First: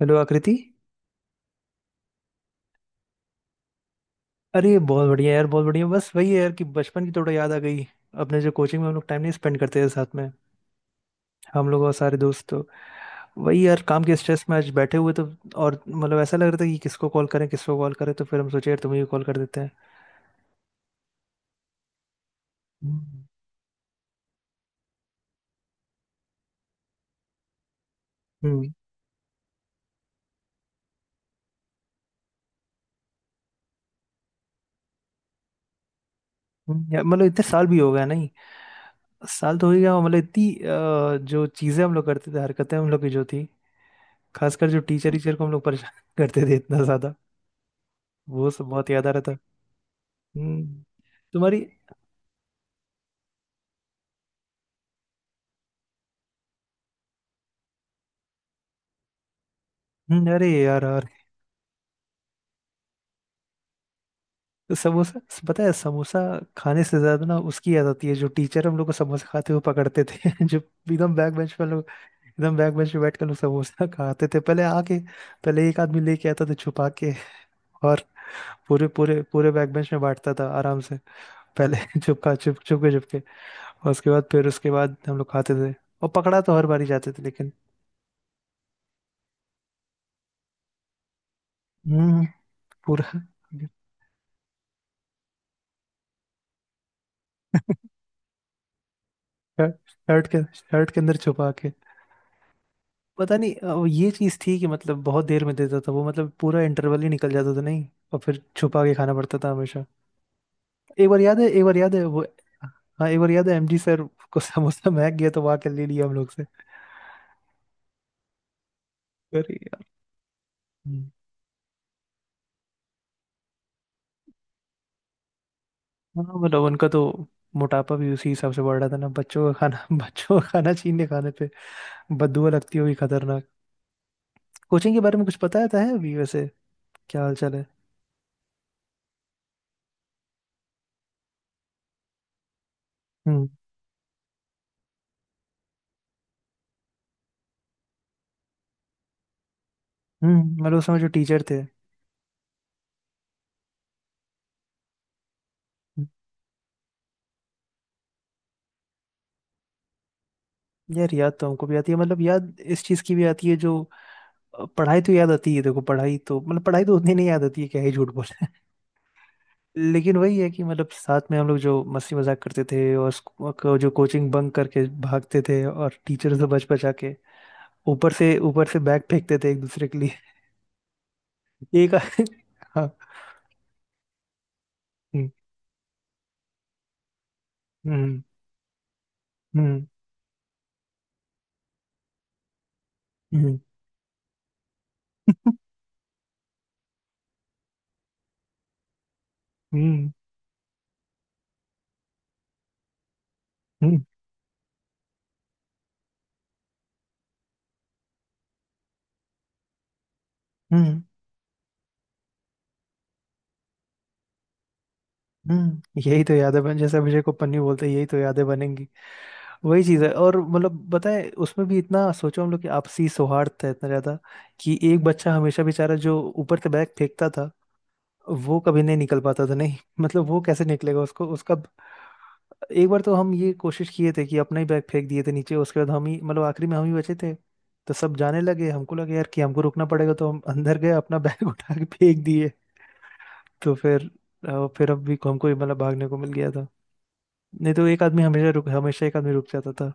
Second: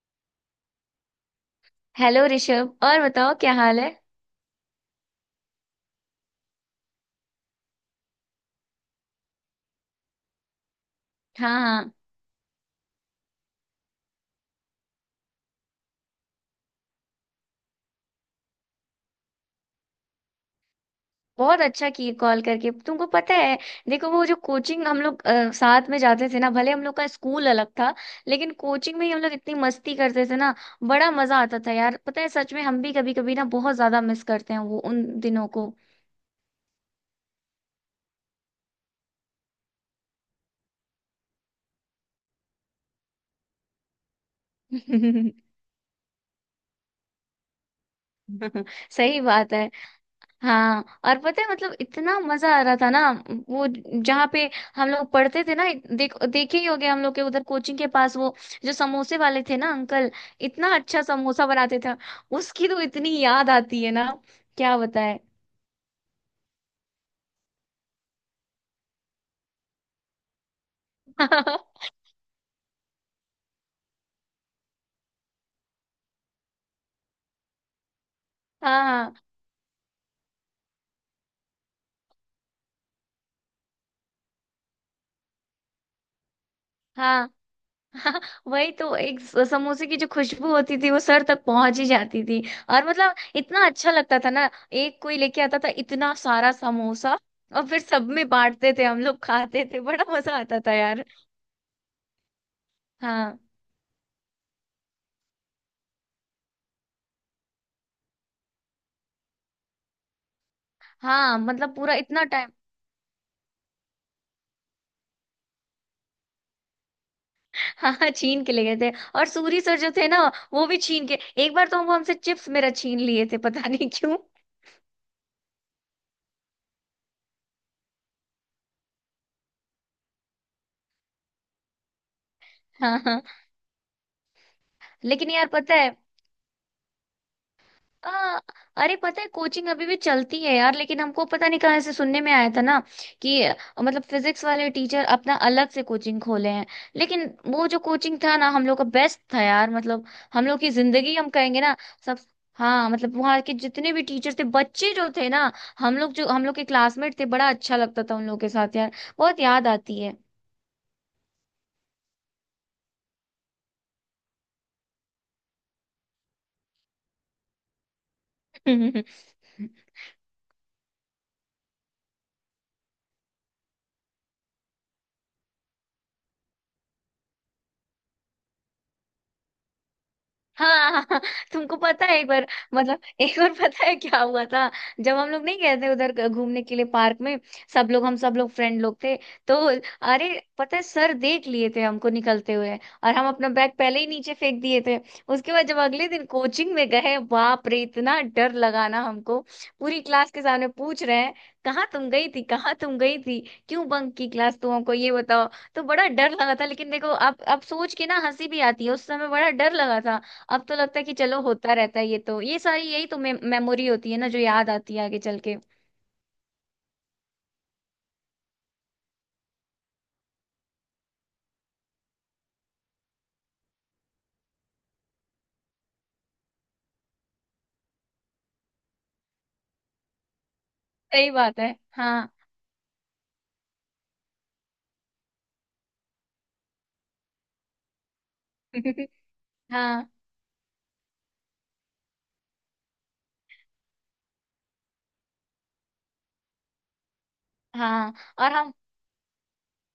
Hello Aakriti. Hello Rishabh, और बताओ क्या हाल है। अरे, बहुत बढ़िया यार, बहुत बढ़िया। बस वही है यार कि बचपन की थोड़ा याद आ गई। अपने जो कोचिंग में हम लोग टाइम नहीं स्पेंड करते थे साथ में, हाँ, हम लोग और हाँ। सारे दोस्त तो। वही यार, काम के स्ट्रेस में आज बैठे हुए तो। और मतलब ऐसा लग रहा था कि किसको कॉल करें, किसको कॉल करें, तो फिर हम सोचे यार तुम्हें भी कॉल कर देते हैं। बहुत अच्छा किए कॉल करके, तुमको हम्म। पता है। देखो वो जो कोचिंग हम लोग साथ में जाते थे ना, भले हम लोग का स्कूल अलग था, लेकिन हम्म, कोचिंग में ही हम लोग इतनी मस्ती करते थे ना। बड़ा मजा आता था यार, पता है सच में हम भी कभी कभी ना बहुत ज्यादा मिस करते हैं वो उन दिनों को। यार मतलब इतने साल भी हो गया नहीं? साल तो हो ही गया। मतलब इतनी जो चीज़ें हम लोग करते थे, हरकतें हम लोग की जो थी, खासकर जो टीचर टीचर को हम लोग परेशान करते थे इतना ज़्यादा, वो सब बहुत याद आ रहा सही था। बात है। हम्म। हाँ, और पता है तुम्हारी। मतलब इतना मजा आ रहा था ना। वो जहाँ पे हम लोग पढ़ते थे ना, देखे ही होगे हम लोग के उधर कोचिंग के पास वो जो समोसे वाले थे ना अंकल, अरे इतना यार अच्छा यार। समोसा बनाते थे। उसकी तो इतनी याद आती है ना, क्या बताए। समोसा, पता है समोसा खाने से ज्यादा ना उसकी याद आती है जो टीचर हम लोग को समोसा खाते हुए पकड़ते थे जो एकदम बैक बेंच हाँ, पर लोग, एकदम बैक बेंच पे बैठ कर लोग समोसा खाते थे पहले आके। पहले एक आदमी लेके आता था छुपा के, और पूरे हाँ, पूरे पूरे बैक बेंच में बांटता था आराम से, पहले चुपका, चुप चुप के, चुप के। और उसके बाद फिर उसके बाद हम लोग खाते थे, और पकड़ा तो हर बारी जाते थे हाँ। लेकिन। हाँ, वही तो एक समोसे की जो खुशबू होती थी वो सर तक पहुंच ही जाती हम्म। थी। और मतलब पूरा। इतना अच्छा लगता था ना। एक कोई लेके आता था इतना सारा समोसा, और फिर सब में बांटते थे, हम लोग खाते थे, बड़ा शर्ट मजा के आता था शर्ट के यार। अंदर छुपा। पता हाँ, नहीं वो ये चीज थी कि मतलब बहुत देर में देता था वो, मतलब पूरा इंटरवल ही निकल जाता था नहीं, और फिर छुपा के खाना पड़ता था हमेशा। हाँ, एक मतलब बार याद पूरा है वो। इतना टाइम। हाँ, एक बार याद है, एमजी सर को समोसा महक गया तो वहां के ले लिया हम लोग से। हाँ, हाँ, छीन के ले गए थे। और अरे सूरी सर यार। जो थे ना, वो भी छीन हम्म। के। एक बार तो वो हमसे चिप्स मेरा छीन लिए थे, पता नहीं क्यों। हाँ, मतलब उनका तो मोटापा भी उसी हिसाब से बढ़ रहा था ना। बच्चों का खाना बच्चों का खाना छीनने, खाने पे बददुआ लगती होगी हाँ, हाँ। खतरनाक। कोचिंग के बारे में लेकिन कुछ यार पता है पता है है। अभी वैसे? क्या हाल चाल है? आ, अरे पता है कोचिंग अभी भी चलती है यार, लेकिन हमको पता नहीं कहाँ से सुनने में आया था ना कि हम्म। मतलब फिजिक्स वाले टीचर अपना अलग से कोचिंग खोले हैं। लेकिन वो जो कोचिंग था ना हम लोग का, बेस्ट था यार, मतलब हम लोग हम्म, की मतलब उस समय जो जिंदगी हम टीचर कहेंगे थे, ना, सब। हाँ, मतलब वहाँ के जितने भी टीचर थे, बच्चे जो थे ना, हम लोग जो हम लोग के क्लासमेट थे, बड़ा अच्छा लगता था उन लोगों के साथ यार। बहुत याद आती यार याद तो हमको भी आती है। मतलब याद इस चीज की भी आती है जो पढ़ाई तो याद आती है। देखो, पढ़ाई तो मतलब पढ़ाई तो उतनी नहीं याद आती है, क्या ही झूठ बोले। है। लेकिन वही है कि मतलब साथ में हम लोग जो मस्ती मजाक करते थे, और जो कोचिंग बंक करके भागते थे, और टीचर से बच बचा के ऊपर से, ऊपर से बैग फेंकते थे एक दूसरे के लिए। हाँ, हाँ, हाँ, तुमको एक पता है एक बार, हाँ। मतलब एक बार पता है क्या हुआ था, जब हम हम्म। लोग नहीं गए थे उधर घूमने के लिए पार्क में। सब लोग हम हम्म। सब लोग फ्रेंड लोग थे तो, हम्म। अरे पता है सर देख लिए थे हमको निकलते हुए, और हम अपना हम्म। बैग पहले ही नीचे फेंक दिए थे। उसके बाद जब अगले दिन कोचिंग में गए, बाप रे इतना डर लगा ना हमको। पूरी हम्म। क्लास के सामने पूछ रहे हैं, कहाँ तुम गई थी, कहाँ तुम गई थी, क्यों हम्म। बंक की क्लास, तुम हमको ये बताओ। तो बड़ा डर लगा था, लेकिन देखो अब सोच के ना हंसी भी आती है, उस समय बड़ा डर लगा था। अब तो लगता हम्म, है कि चलो होता रहता है, ये तो, ये सारी यही तो मे मेमोरी होती है ना जो याद आती है आगे चल के। हम्म, यही तो यादें बन, जैसे अभिषेक को पन्नी बोलते हैं, यही तो यादें बनेंगी। वही चीज है। और मतलब बताए, उसमें भी इतना सोचो हम लोग कि आपसी सौहार्द था इतना ज्यादा, कि एक बच्चा हमेशा बेचारा जो ऊपर से बैग फेंकता था, वो कभी नहीं निकल पाता था नहीं। मतलब वो कैसे निकलेगा, उसको सही उसका। बात है। हाँ। एक बार तो हम ये कोशिश किए थे कि अपना ही बैग फेंक दिए थे नीचे, उसके बाद हम ही मतलब आखिरी में हम ही बचे थे, तो सब जाने लगे, हमको लगे यार कि हमको रुकना हाँ, पड़ेगा, तो हम अंदर गए अपना बैग उठा के फेंक दिए। तो फिर फिर अब भी हमको ही मतलब भागने को मिल गया था, नहीं तो एक हाँ आदमी हमेशा और रुक, हम। हमेशा एक आदमी रुक जाता था।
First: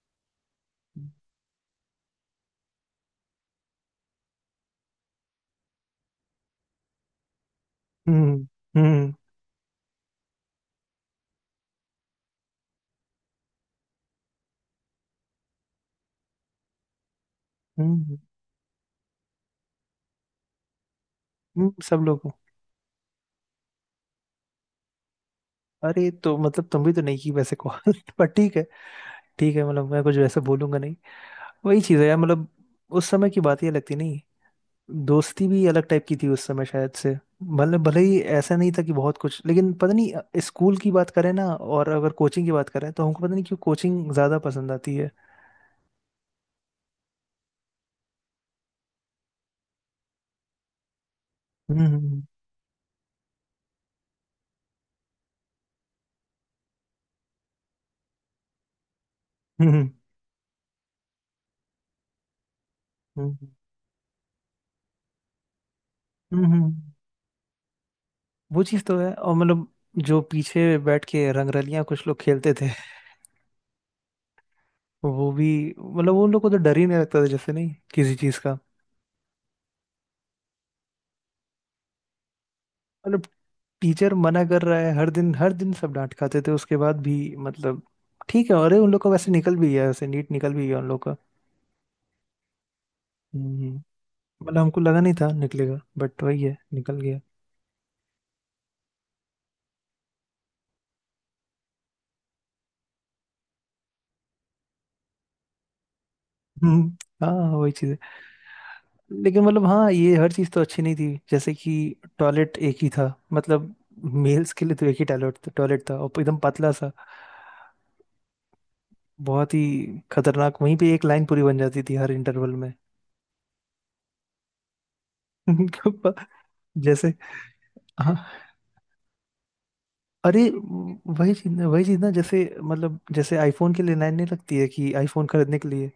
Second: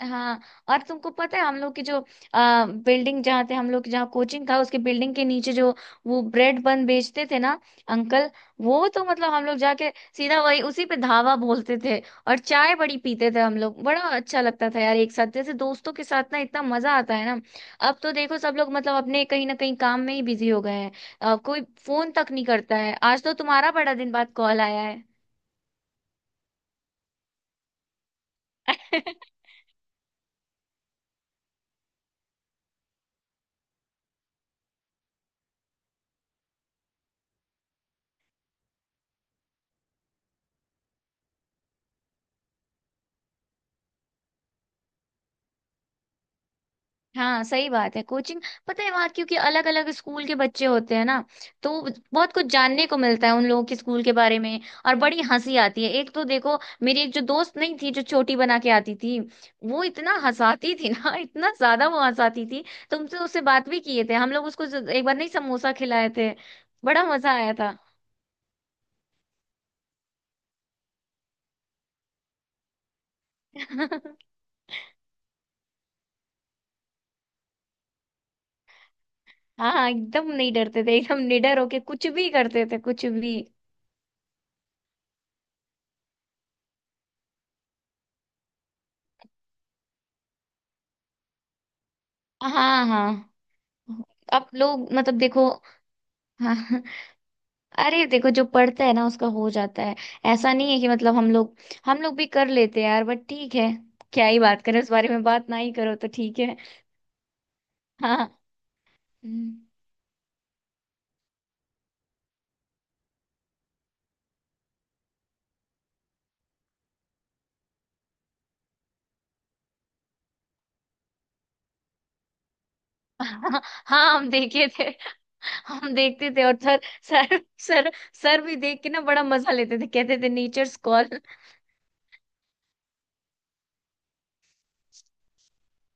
हाँ, और तुमको पता है हम लोग की जो बिल्डिंग जहाँ थे हम लोग की, जहाँ कोचिंग था, उसके बिल्डिंग के नीचे जो वो ब्रेड बन बेचते थे ना अंकल, हम्म। हम्म। वो तो हम्म। मतलब हम लोग जाके सीधा वही उसी पे धावा बोलते थे। और चाय बड़ी पीते थे हम लोग, बड़ा अच्छा लगता था यार, एक साथ जैसे दोस्तों के साथ ना, इतना मजा आता है ना। अब तो हम्म, देखो सब लोग मतलब अपने कहीं ना कहीं काम में ही बिजी हो गए हैं। कोई सब फोन तक लोगों। नहीं करता है, आज तो तुम्हारा बड़ा दिन बाद कॉल आया अरे, तो मतलब तुम भी तो नहीं की वैसे कॉल पर ठीक है। है। ठीक है, मतलब मैं कुछ वैसे बोलूंगा नहीं। वही चीज़ है यार मतलब, उस समय की बात ही अलग थी नहीं? दोस्ती भी अलग टाइप की थी उस समय शायद से। मतलब भले ही ऐसा नहीं था कि बहुत कुछ, लेकिन पता नहीं स्कूल की बात करें ना, और अगर कोचिंग की बात करें, तो हमको पता नहीं क्यों कोचिंग ज़्यादा पसंद आती है। हाँ, सही बात है। कोचिंग पता है वहाँ क्योंकि अलग अलग स्कूल के बच्चे होते हैं ना, तो हम्म हम्म बहुत कुछ जानने को मिलता है उन लोगों के स्कूल के बारे में। और बड़ी हंसी आती है, एक तो देखो मेरी एक जो दोस्त नहीं थी, जो चोटी बना के आती थी, हम्म। हम्म। वो इतना हंसाती थी ना इतना ज्यादा वो हंसाती थी। तुमसे उससे हम्म, बात भी किए थे हम लोग, उसको एक बार नहीं समोसा खिलाए थे, हम्म, हम्म, हम्म, हम्म। बड़ा मजा आया था। वो चीज़ तो है। और मतलब जो पीछे बैठ के रंगरलियां कुछ लोग खेलते थे, वो भी, मतलब उन लोग को तो डर ही नहीं लगता था, जैसे नहीं किसी चीज़ का। हाँ, हाँ, एकदम नहीं डरते थे, एकदम निडर होके कुछ भी करते थे, कुछ मतलब भी। टीचर मना कर रहा है, हर दिन सब डांट खाते थे उसके बाद भी। मतलब ठीक है, अरे उन लोग का वैसे निकल भी गया वैसे, नीट निकल भी गया उन लोग का। हाँ, हाँ, हम्म। अब मतलब हमको लोग लगा नहीं मतलब था देखो। निकलेगा, बट वही है, हाँ। निकल गया। अरे देखो, जो पढ़ता है ना उसका हो जाता है। ऐसा नहीं है कि मतलब हम लोग भी कर लेते हैं यार, बट ठीक है। क्या ही बात करें, उस बारे में बात ना ही करो तो ठीक है। हम्म, हाँ, वही चीज है। हाँ। लेकिन हम्म। मतलब हाँ, ये हर चीज तो अच्छी नहीं थी, जैसे कि टॉयलेट एक ही था। मतलब मेल्स के लिए तो एक ही टॉयलेट था, और एकदम पतला सा, बहुत ही खतरनाक। वहीं पे एक लाइन पूरी बन जाती थी हर इंटरवल में। हाँ, हम देखे थे। हम देखते थे और सर जैसे, सर सर हाँ। सर भी देख के ना बड़ा मजा लेते थे, कहते थे अरे, नेचर्स कॉल। वही चीज ना, वही चीज ना, जैसे मतलब जैसे आईफोन के लिए लाइन नहीं लगती है, कि आईफोन खरीदने के लिए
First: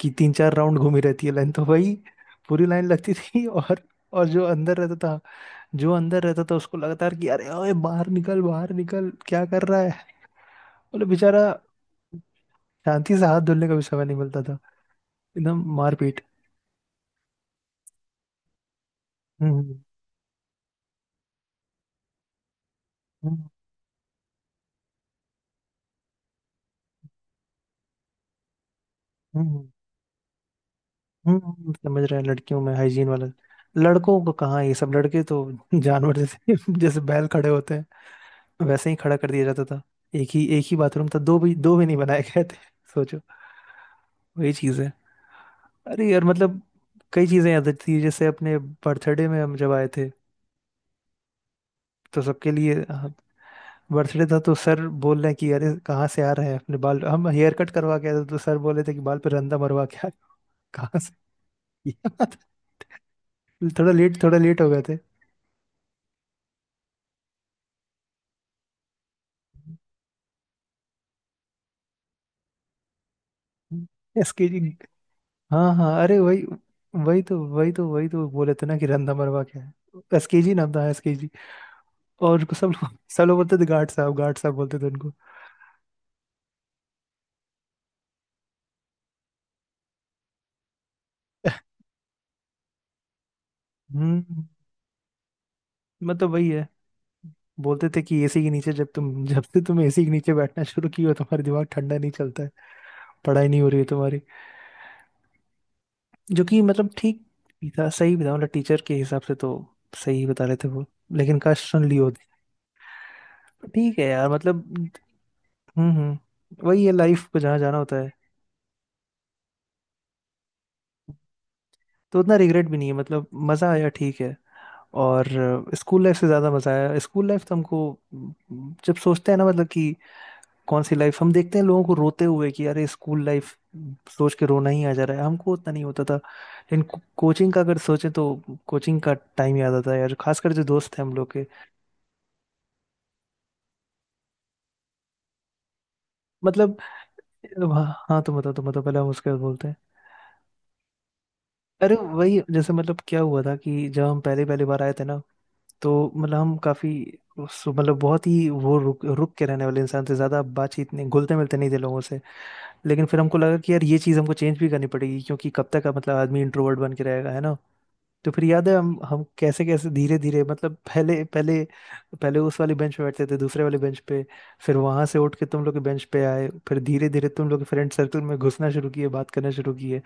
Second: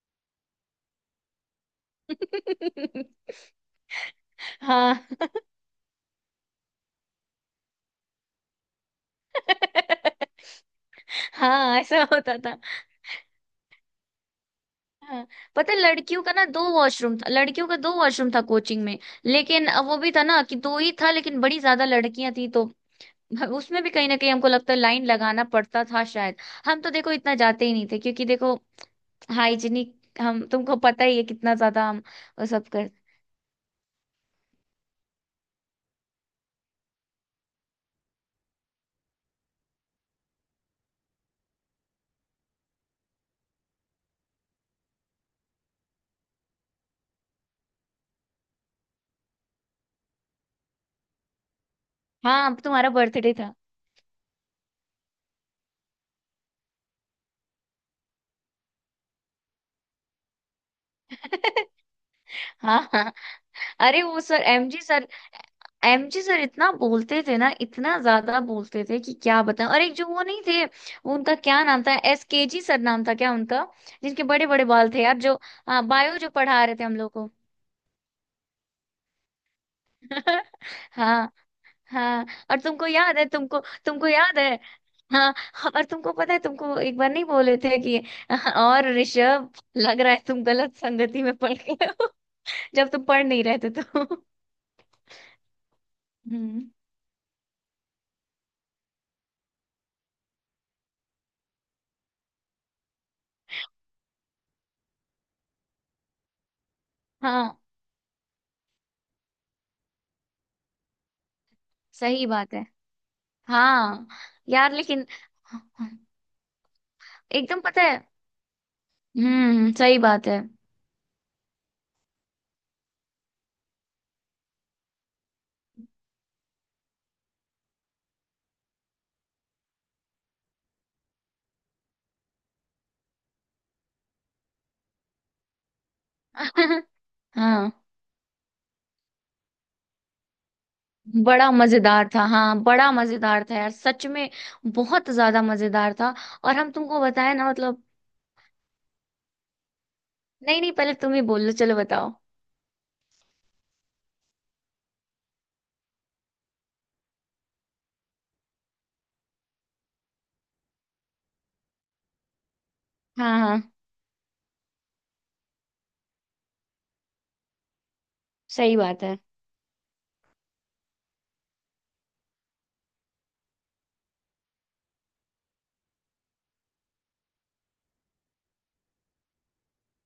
कि तीन चार राउंड घूमी रहती है लाइन, तो वही पूरी लाइन लगती थी। और हाँ। जो अंदर रहता था उसको लगता था कि अरे ओए, बाहर निकल, बाहर निकल, क्या कर रहा है। मतलब बेचारा हाँ, ऐसा होता था। शांति से हाथ धुलने का भी समय नहीं मिलता था, हाँ, एकदम पता है मारपीट। लड़कियों का ना दो वॉशरूम था, लड़कियों का दो वॉशरूम था कोचिंग में। लेकिन हम्म। अब वो भी था ना कि दो ही था, लेकिन बड़ी ज्यादा लड़कियां थी तो हम्म। उसमें भी कहीं ना कहीं हमको लगता है लाइन लगाना पड़ता था शायद। हम तो देखो इतना जाते ही नहीं थे, क्योंकि देखो हम्म। हाइजीनिक, हम, तुमको पता ही है कितना ज्यादा हम समझ रहे हैं, वो लड़कियों सब में कर। हाइजीन वाला। लड़कों को कहाँ ये सब, लड़के तो जानवर जैसे, जैसे बैल खड़े होते हैं वैसे ही खड़ा कर दिया जाता था। एक ही, एक ही बाथरूम था, दो भी, दो भी नहीं बनाए गए थे, सोचो। वही चीज़ है। अरे यार, मतलब कई चीज़ें याद आती थी। जैसे अपने बर्थडे में हम जब आए थे तो सबके हाँ, लिए, तुम्हारा हाँ। बर्थडे था। बर्थडे था, तो सर बोल रहे हैं कि अरे कहाँ से आ रहे हैं, अपने बाल। हम हेयर कट करवा के आए थे, तो सर बोले थे कि बाल पे रंदा मरवा के आए हो। कहाँ से? ये हाँ, हाँ, थोड़ा अरे वो लेट, थोड़ा सर, लेट हो एमजी गए थे। सर। एमजी सर इतना बोलते थे ना, इतना ज्यादा बोलते थे कि क्या बताएं। और एक जो वो नहीं थे, वो उनका क्या नाम था, एसकेजी सर नाम था क्या उनका, जिनके बड़े एसके जी, बड़े बाल थे यार जो। हाँ हाँ, हाँ, अरे बायो जो वही, पढ़ा रहे थे हम लोग वही को। तो, वही तो, वही तो बोले थे ना कि रंदा मरवा के आए। एसके जी नाम था, एसके जी। हाँ, हाँ, और और सब तुमको लोग, याद सब है, लोग बोलते तुमको थे गार्ड तुमको साहब, गार्ड याद साहब है। बोलते थे उनको। हाँ, और तुमको पता है, तुमको एक बार नहीं बोले थे कि और ऋषभ, लग रहा है तुम गलत संगति में पड़ गए हो जब तुम पढ़ नहीं रहे थे तो। हम्म। मतलब वही है, हम्म। बोलते थे कि एसी के नीचे जब से तुम एसी के नीचे बैठना शुरू किए हो, तुम्हारा दिमाग ठंडा नहीं चलता, पढ़ाई नहीं हो रही है तुम्हारी, जो कि मतलब ठीक हाँ, भी था, सही भी था। मतलब टीचर के हिसाब से तो सही ही बता रहे थे वो, लेकिन काश सुन ली होती। सही बात है। ठीक है हाँ यार, यार, मतलब। लेकिन हम्म। हम्म, वही है, लाइफ को जहाँ एकदम जाना पता है। होता है। हम्म, सही बात है। तो उतना रिग्रेट भी नहीं है, मतलब मज़ा आया ठीक है। और स्कूल लाइफ से ज़्यादा मज़ा आया। स्कूल लाइफ तो हमको अम, जब सोचते हैं ना, मतलब कि कौन सी लाइफ, हम देखते हैं लोगों को रोते हुए कि अरे स्कूल लाइफ सोच के रोना ही आ जा रहा है, हमको उतना नहीं होता था। लेकिन कोचिंग का हाँ, अगर सोचें तो, कोचिंग का टाइम याद आता है यार, खासकर जो दोस्त हैं हम लोग के। बड़ा मजेदार था, हाँ, बड़ा मजेदार था यार, सच में बहुत ज्यादा मजेदार था। और हम मतलब तुमको बताए ना, मतलब हाँ, हाँ, तुम बताओ, तुम बताओ पहले, हम उसके बाद बोलते हैं। नहीं नहीं, पहले तुम ही बोल लो, चलो अरे बताओ। वही, जैसे मतलब क्या हुआ था कि जब हम पहले पहली बार आए थे ना, तो मतलब हम काफी, मतलब बहुत ही वो रुक रुक के रहने वाले इंसान थे, ज्यादा बातचीत नहीं, घुलते मिलते नहीं थे लोगों से। लेकिन फिर हमको हाँ, लगा हाँ, कि यार ये चीज़ हमको चेंज भी करनी पड़ेगी, क्योंकि कब तक मतलब आदमी इंट्रोवर्ट बन के रहेगा, है ना? तो फिर याद है सही हम बात है। हम कैसे कैसे धीरे धीरे, मतलब पहले पहले, पहले उस वाली बेंच पे बैठते थे, दूसरे वाले बेंच पे, फिर वहां से उठ के तुम लोग के बेंच पे आए, फिर धीरे धीरे तुम लोग फ्रेंड सर्कल में घुसना शुरू किए, बात करना शुरू किए,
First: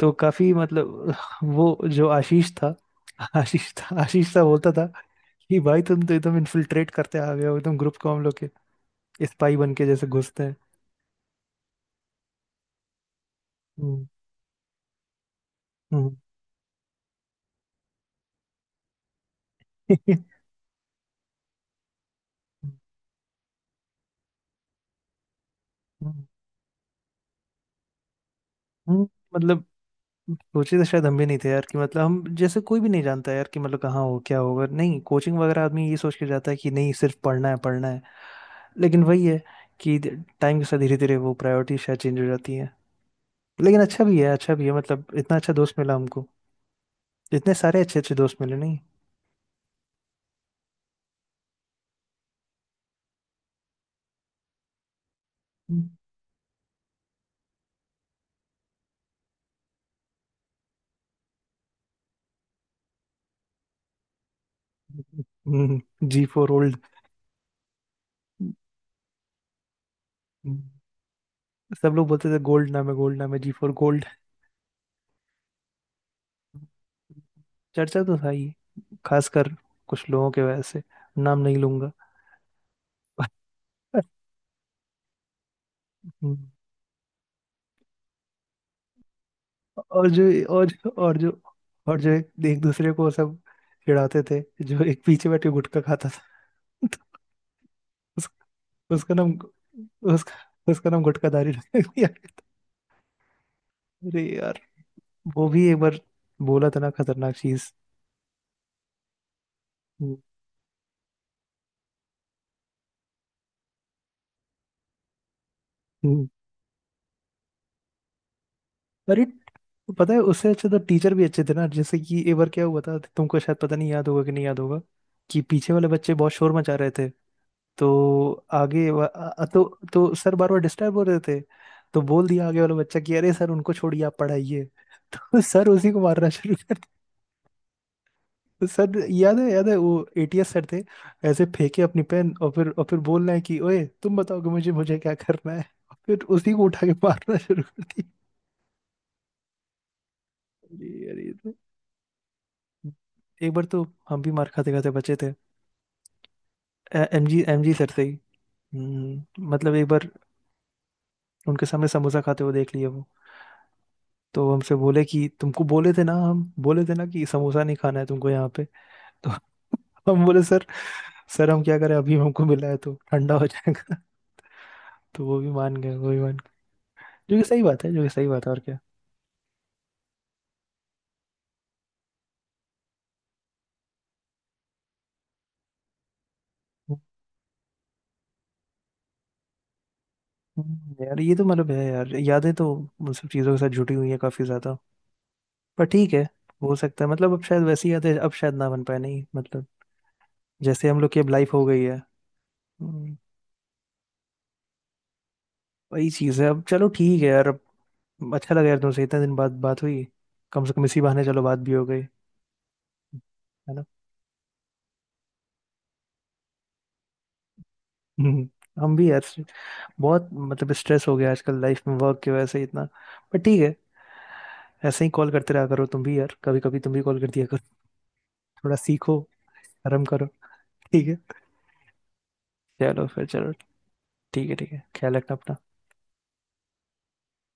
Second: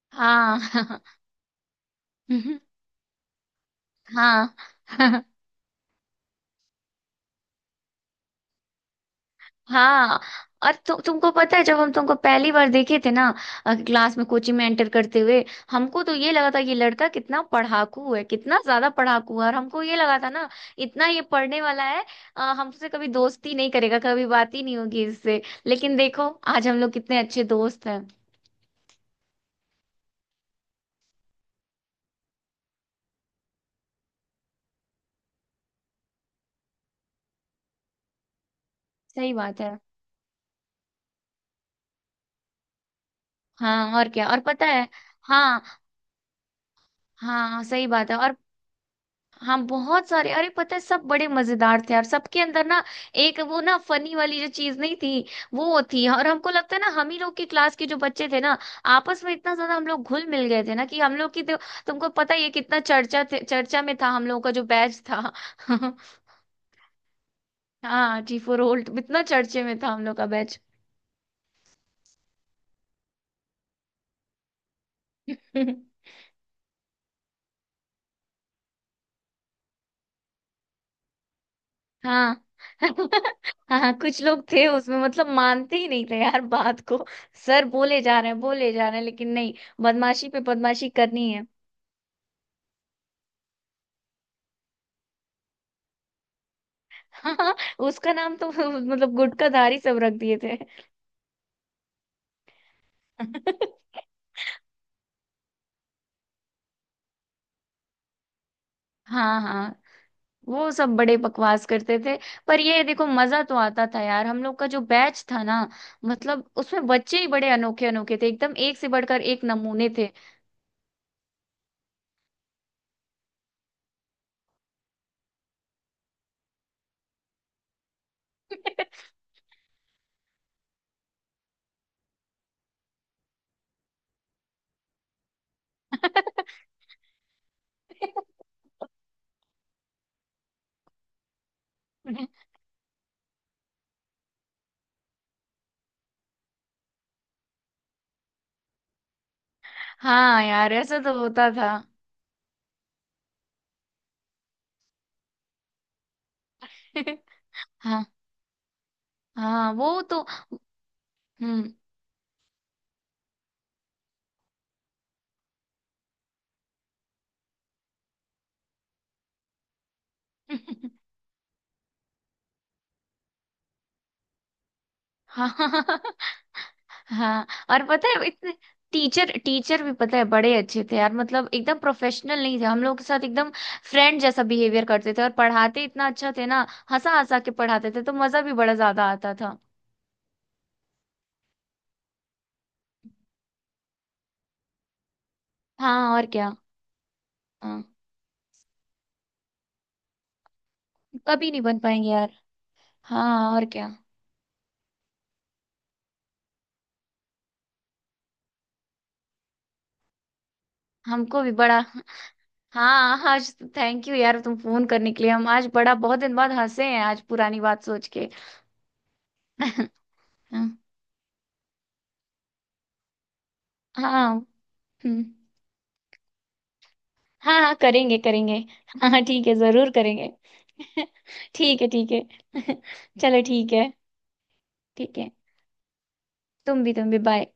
तो काफी हाँ। मतलब। वो जो आशीष था हाँ। बोलता था कि भाई तुम तो एकदम इन्फिल्ट्रेट करते आ गए हो एकदम, ग्रुप को हम लोग के, स्पाई बन के जैसे हाँ, घुसते हैं। और तुमको पता है जब हम तुमको पहली बार देखे थे ना हम्म। क्लास में, कोचिंग में एंटर करते हुए, हमको हम्म। तो ये लगा था ये लड़का कितना पढ़ाकू है, कितना ज्यादा पढ़ाकू है, और हमको ये लगा था ना इतना ये पढ़ने वाला है, हमसे कभी दोस्ती नहीं करेगा, कभी बात ही नहीं होगी इससे। लेकिन हम्म। देखो, आज हम लोग कितने अच्छे दोस्त हैं। हम्म, मतलब सोचे तो शायद हम भी नहीं थे यार कि मतलब हम, जैसे कोई भी नहीं जानता यार कि मतलब कहाँ हो क्या होगा, नहीं कोचिंग वगैरह आदमी ये सोच के जाता है कि नहीं सिर्फ पढ़ना है, पढ़ना है, लेकिन वही सही है बात है। कि टाइम के साथ धीरे धीरे वो प्रायोरिटी शायद चेंज हो जाती है। लेकिन हाँ, अच्छा और भी क्या, है, और अच्छा भी पता है, है। मतलब इतना अच्छा दोस्त हाँ, मिला हमको, इतने हाँ, सारे सही अच्छे बात अच्छे है। और दोस्त मिले नहीं। हाँ, बहुत सारे, अरे पता है सब बड़े मजेदार थे यार, सबके अंदर ना एक वो ना फनी वाली जो चीज नहीं थी, वो थी। और हमको लगता है ना हम ही लोग की क्लास के जो बच्चे थे ना, आपस में इतना ज्यादा हम लोग घुल मिल गए थे ना, कि हम लोग की तो, तुमको पता ही है कितना चर्चा में था हम लोग का जो बैच था। हम्म। जी फॉर ओल्ड, हाँ, जी फोर होल्ट, इतना चर्चे में था हम लोग का बैच। सब लोग बोलते थे गोल्ड नाम है, गोल्ड नाम है, जी फॉर गोल्ड। चर्चा तो था ही, खासकर कुछ लोगों के वजह से, नाम नहीं लूंगा। हाँ। हाँ, कुछ लोग थे उसमें, मतलब मानते ही नहीं थे यार बात को। सर बोले जा रहे हैं, बोले जा रहे हैं, लेकिन नहीं, और जो बदमाशी पे और बदमाशी जो और जो करनी है। और जो एक दूसरे को सब चिढ़ाते थे, जो एक पीछे बैठ के गुटखा खाता था। तो हाँ, उसका उस, नाम तो उसका मतलब नाम, गुटखाधारी सब रख उसका, दिए थे। उसका नाम गुटखाधारी रख दिया गया था। अरे यार, वो भी एक बार बोला था ना खतरनाक चीज। हाँ, हाँ, हम्म, वो सब बड़े बकवास करते थे। पर ये देखो, मजा तो आता था यार, हम लोग का जो बैच था ना, हम्म। मतलब उसमें बच्चे ही बड़े अनोखे अनोखे थे, एकदम एक से बढ़कर अरे, एक नमूने थे। पता है, उससे अच्छे तो टीचर भी अच्छे थे ना। जैसे कि एक बार क्या हुआ था, तुमको शायद पता नहीं, याद होगा कि नहीं याद होगा, कि पीछे वाले बच्चे बहुत शोर मचा रहे थे, तो तो सर बार बार डिस्टर्ब हो रहे थे, तो बोल दिया आगे वाला बच्चा कि अरे सर उनको छोड़िए आप पढ़ाइए, तो सर उसी को मारना शुरू कर दिया। सर याद है, याद है वो, एटीएस सर थे, ऐसे फेंके अपनी पेन, और फिर बोलना है कि ओए तुम बताओ कि मुझे मुझे क्या करना है, और फिर उसी को उठा के मारना शुरू कर दिया। हाँ यार, अरे, ऐसा तो अरे, होता था। एक बार तो हम भी मार खाते खाते बचे थे, एमजी एमजी सर से हाँ, ही। हम्म, हाँ, मतलब एक वो बार तो। उनके हम्म। सामने समोसा खाते हुए देख लिए वो, तो हमसे बोले कि तुमको बोले थे ना, हम बोले थे ना कि समोसा नहीं खाना है तुमको यहाँ पे, तो हम बोले, सर, सर हम क्या करें, अभी हमको मिला है तो ठंडा हो जाएगा। तो वो भी मान गए, वो हाँ, भी मान गए, जो हाँ, कि सही बात और है, जो कि पता सही है बात है, इतने और क्या। टीचर टीचर भी पता है बड़े अच्छे थे यार, मतलब एकदम प्रोफेशनल नहीं थे हम लोग के साथ, एकदम फ्रेंड जैसा बिहेवियर करते थे, और पढ़ाते इतना अच्छा थे ना, हंसा हंसा के पढ़ाते थे तो मजा भी बड़ा ज्यादा आता था। यार ये तो मतलब है यार, यादें तो उन सब चीज़ों के साथ जुटी हुई है काफ़ी ज़्यादा। पर ठीक हाँ, है, और क्या। हो सकता है मतलब अब शायद हाँ, वैसी यादें, अब शायद ना बन पाए नहीं, मतलब जैसे हम लोग की अब कभी लाइफ नहीं हो बन गई है। पाएंगे यार। हाँ, और क्या। वही चीज़ है अब, चलो ठीक है यार। अब अच्छा लगा यार, तुमसे इतने दिन बाद बात हुई, कम से कम इसी बहाने हमको चलो भी बात भी बड़ा। हो गई, हाँ आज, है ना? थैंक यू यार तुम फोन करने के लिए, हम आज बड़ा, बहुत दिन बाद हंसे हैं आज पुरानी बात सोच के। हम्म, हम भी यार बहुत, मतलब हाँ, स्ट्रेस हो गया आजकल लाइफ में वर्क की वजह से इतना, पर ठीक है। हाँ। ऐसे ही हम्म। कॉल करते रहा करो तुम भी यार, कभी कभी तुम भी कॉल कर दिया हाँ, करो, हाँ, करेंगे करेंगे। थोड़ा हाँ, सीखो, हाँ, ठीक है, जरूर आराम करो। करेंगे। ठीक है, ठीक है, ठीक है। चलो फिर, चलो चलो, ठीक है। ठीक है, ठीक है, ख्याल ठीक है, रखना अपना। तुम भी, तुम भी, बाय।